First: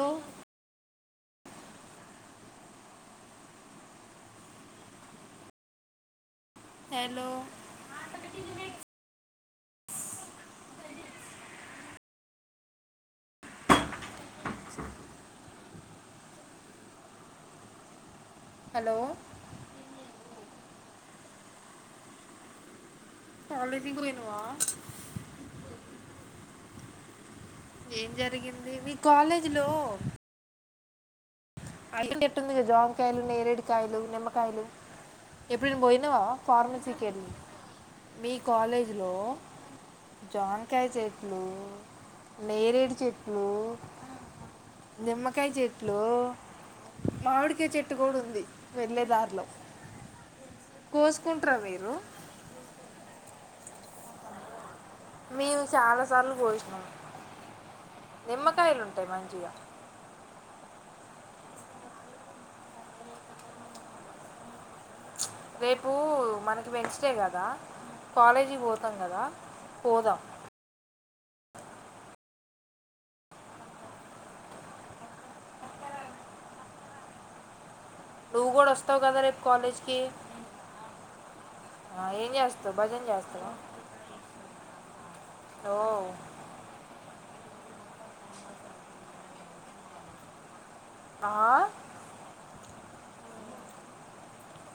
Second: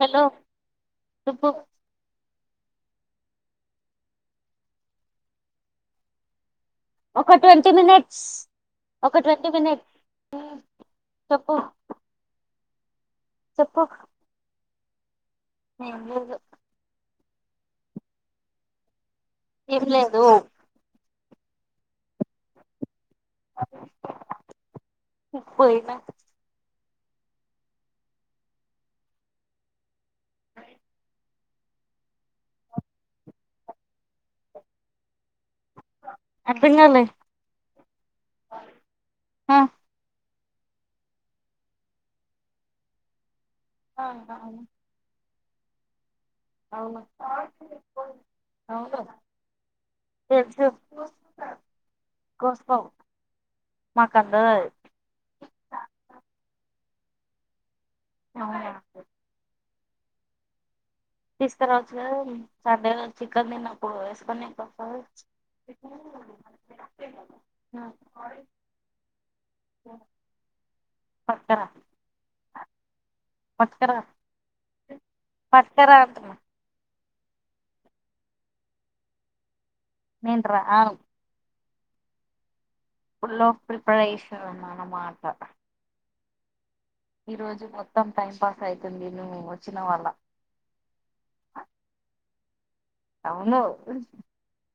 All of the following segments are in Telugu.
హలో చెప్పు హలో ఒక ట్వంటీ మినిట్స్ ఒక ట్వ [unintelligible] చెప్పు చెప్పు స న లేదు హలో ఏం లేదు చాలది కో నువా పోయినా ఏం జరిగింది మీ కాలేజీ లో అంటిటేట్టుంది కద జోమకాయలు నేరేడి కాయలు నిమ్మకాయలు ఎప్పుడయిన పోయినావా అర్థం కాలే ఫార్మసీకి వెళ్ళి మీ కాలేజీలో ఆ జాన్కాయ చెట్లు నేరేడు చెట్ అవునా కయి చెట్లు అవును మామిడికాయ చెట్టు కూడా ఉంది అవును వెళ్ళే దారిలో తె కోసుకో కోసుకుంటారా మీరు కోస్తాం మాకందది మేము చాలా సార్లు కోశ్నమ్ అవునా నిమ్మకాయలు ఉంటాయి మంచిగ తీసుకురావచ్చు కదా సండే చికెన్ తిన్నప్పుడు వేసుకని తింటాం రేపు మనకి వెన్స్డే కదా కాలేజీ పోతాం కదా పోదాం పట్కరా పట్కరా పట్కరాంటన్న నువ్వు కూడా వస్తావు కదా రేపు కాలేజ్ నేన్రాను ఆ ఏం చేస్త ఫుల్ ఆఫ్ ప్రిపరేషన్ అనమాట ఓ ఈ రోజు మొత్తం టైం పాస్ అయితుంది నువ్వు వచ్చిన వల్ల ఆ, అవును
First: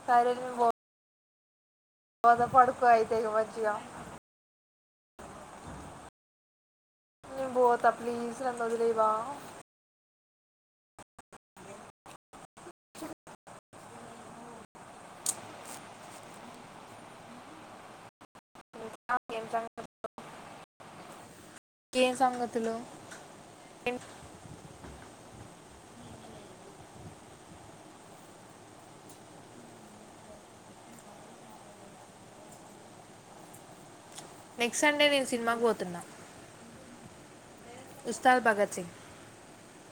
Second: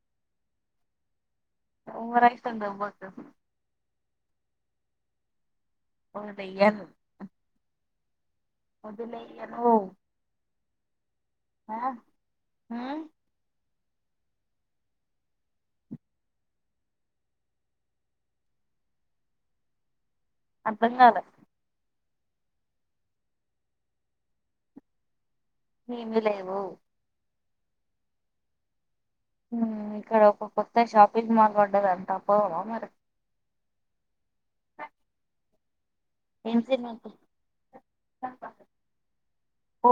పరుల్ ఒ ఓవర్ బాగ యాక్షన్ పడుకో చేయమాకు అయితే ఇగ మంచిగ పోదయ్యన్ నేన్ పోతా ప్లీస్ ఓహ ఆ హ ఏ అప్పుడేల్ ఏ సంగతులు ఏమి లేవు మ్మ్ ఇక్కడ ఒక కొత్త షాపింగ్ మాల్ పడ్డదంట పోదామా మరి నెక్సండె నేను సినిమాగ్ పోత్ తున్న ఏం తిన్నావ్ చెప్పు ఉస్తాద్ భగత్ సింగ్ పో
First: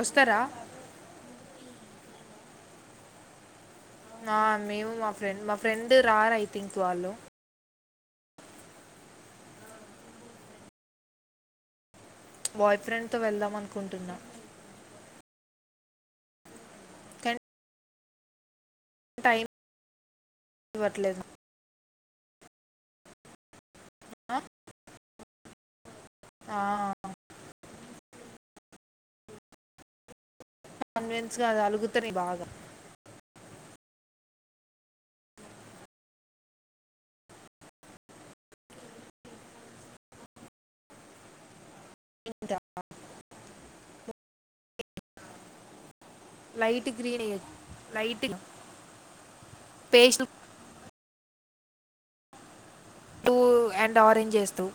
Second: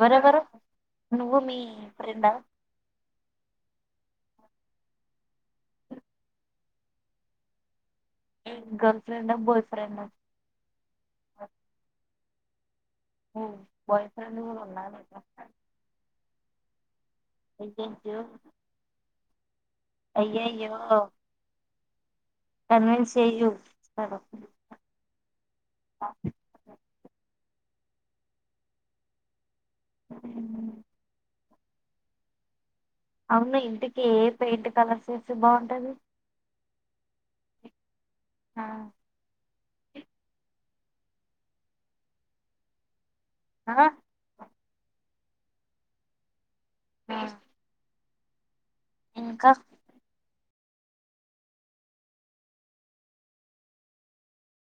వస్తారా నువ్వు మీ ట ఆ మేము మా ఫ్రెండ్ మా ఫ్రెండ్ రారు ఐ థింక్ వాళ్ళు girlfriend boyfriend boy oh boyfriend కూడా ఉన్నా కానీ యూ టైం అయ్యాయో ఇవ్వట్లేదు కన్వీన్ చెయ్యూ ఆ ఆ ఆ కన్విన్స్ గా అది అలుగుతుంది బాగా అవునా ఇంటికి ఏ పెయింట్ కలర్స్సి బాగుంటంది ఆ ఇంద ఆ లైట్ గ్రీన్ లైట్ ఇంకా పేష పూ అండ్ ఆరెంజ్ చేస్తూ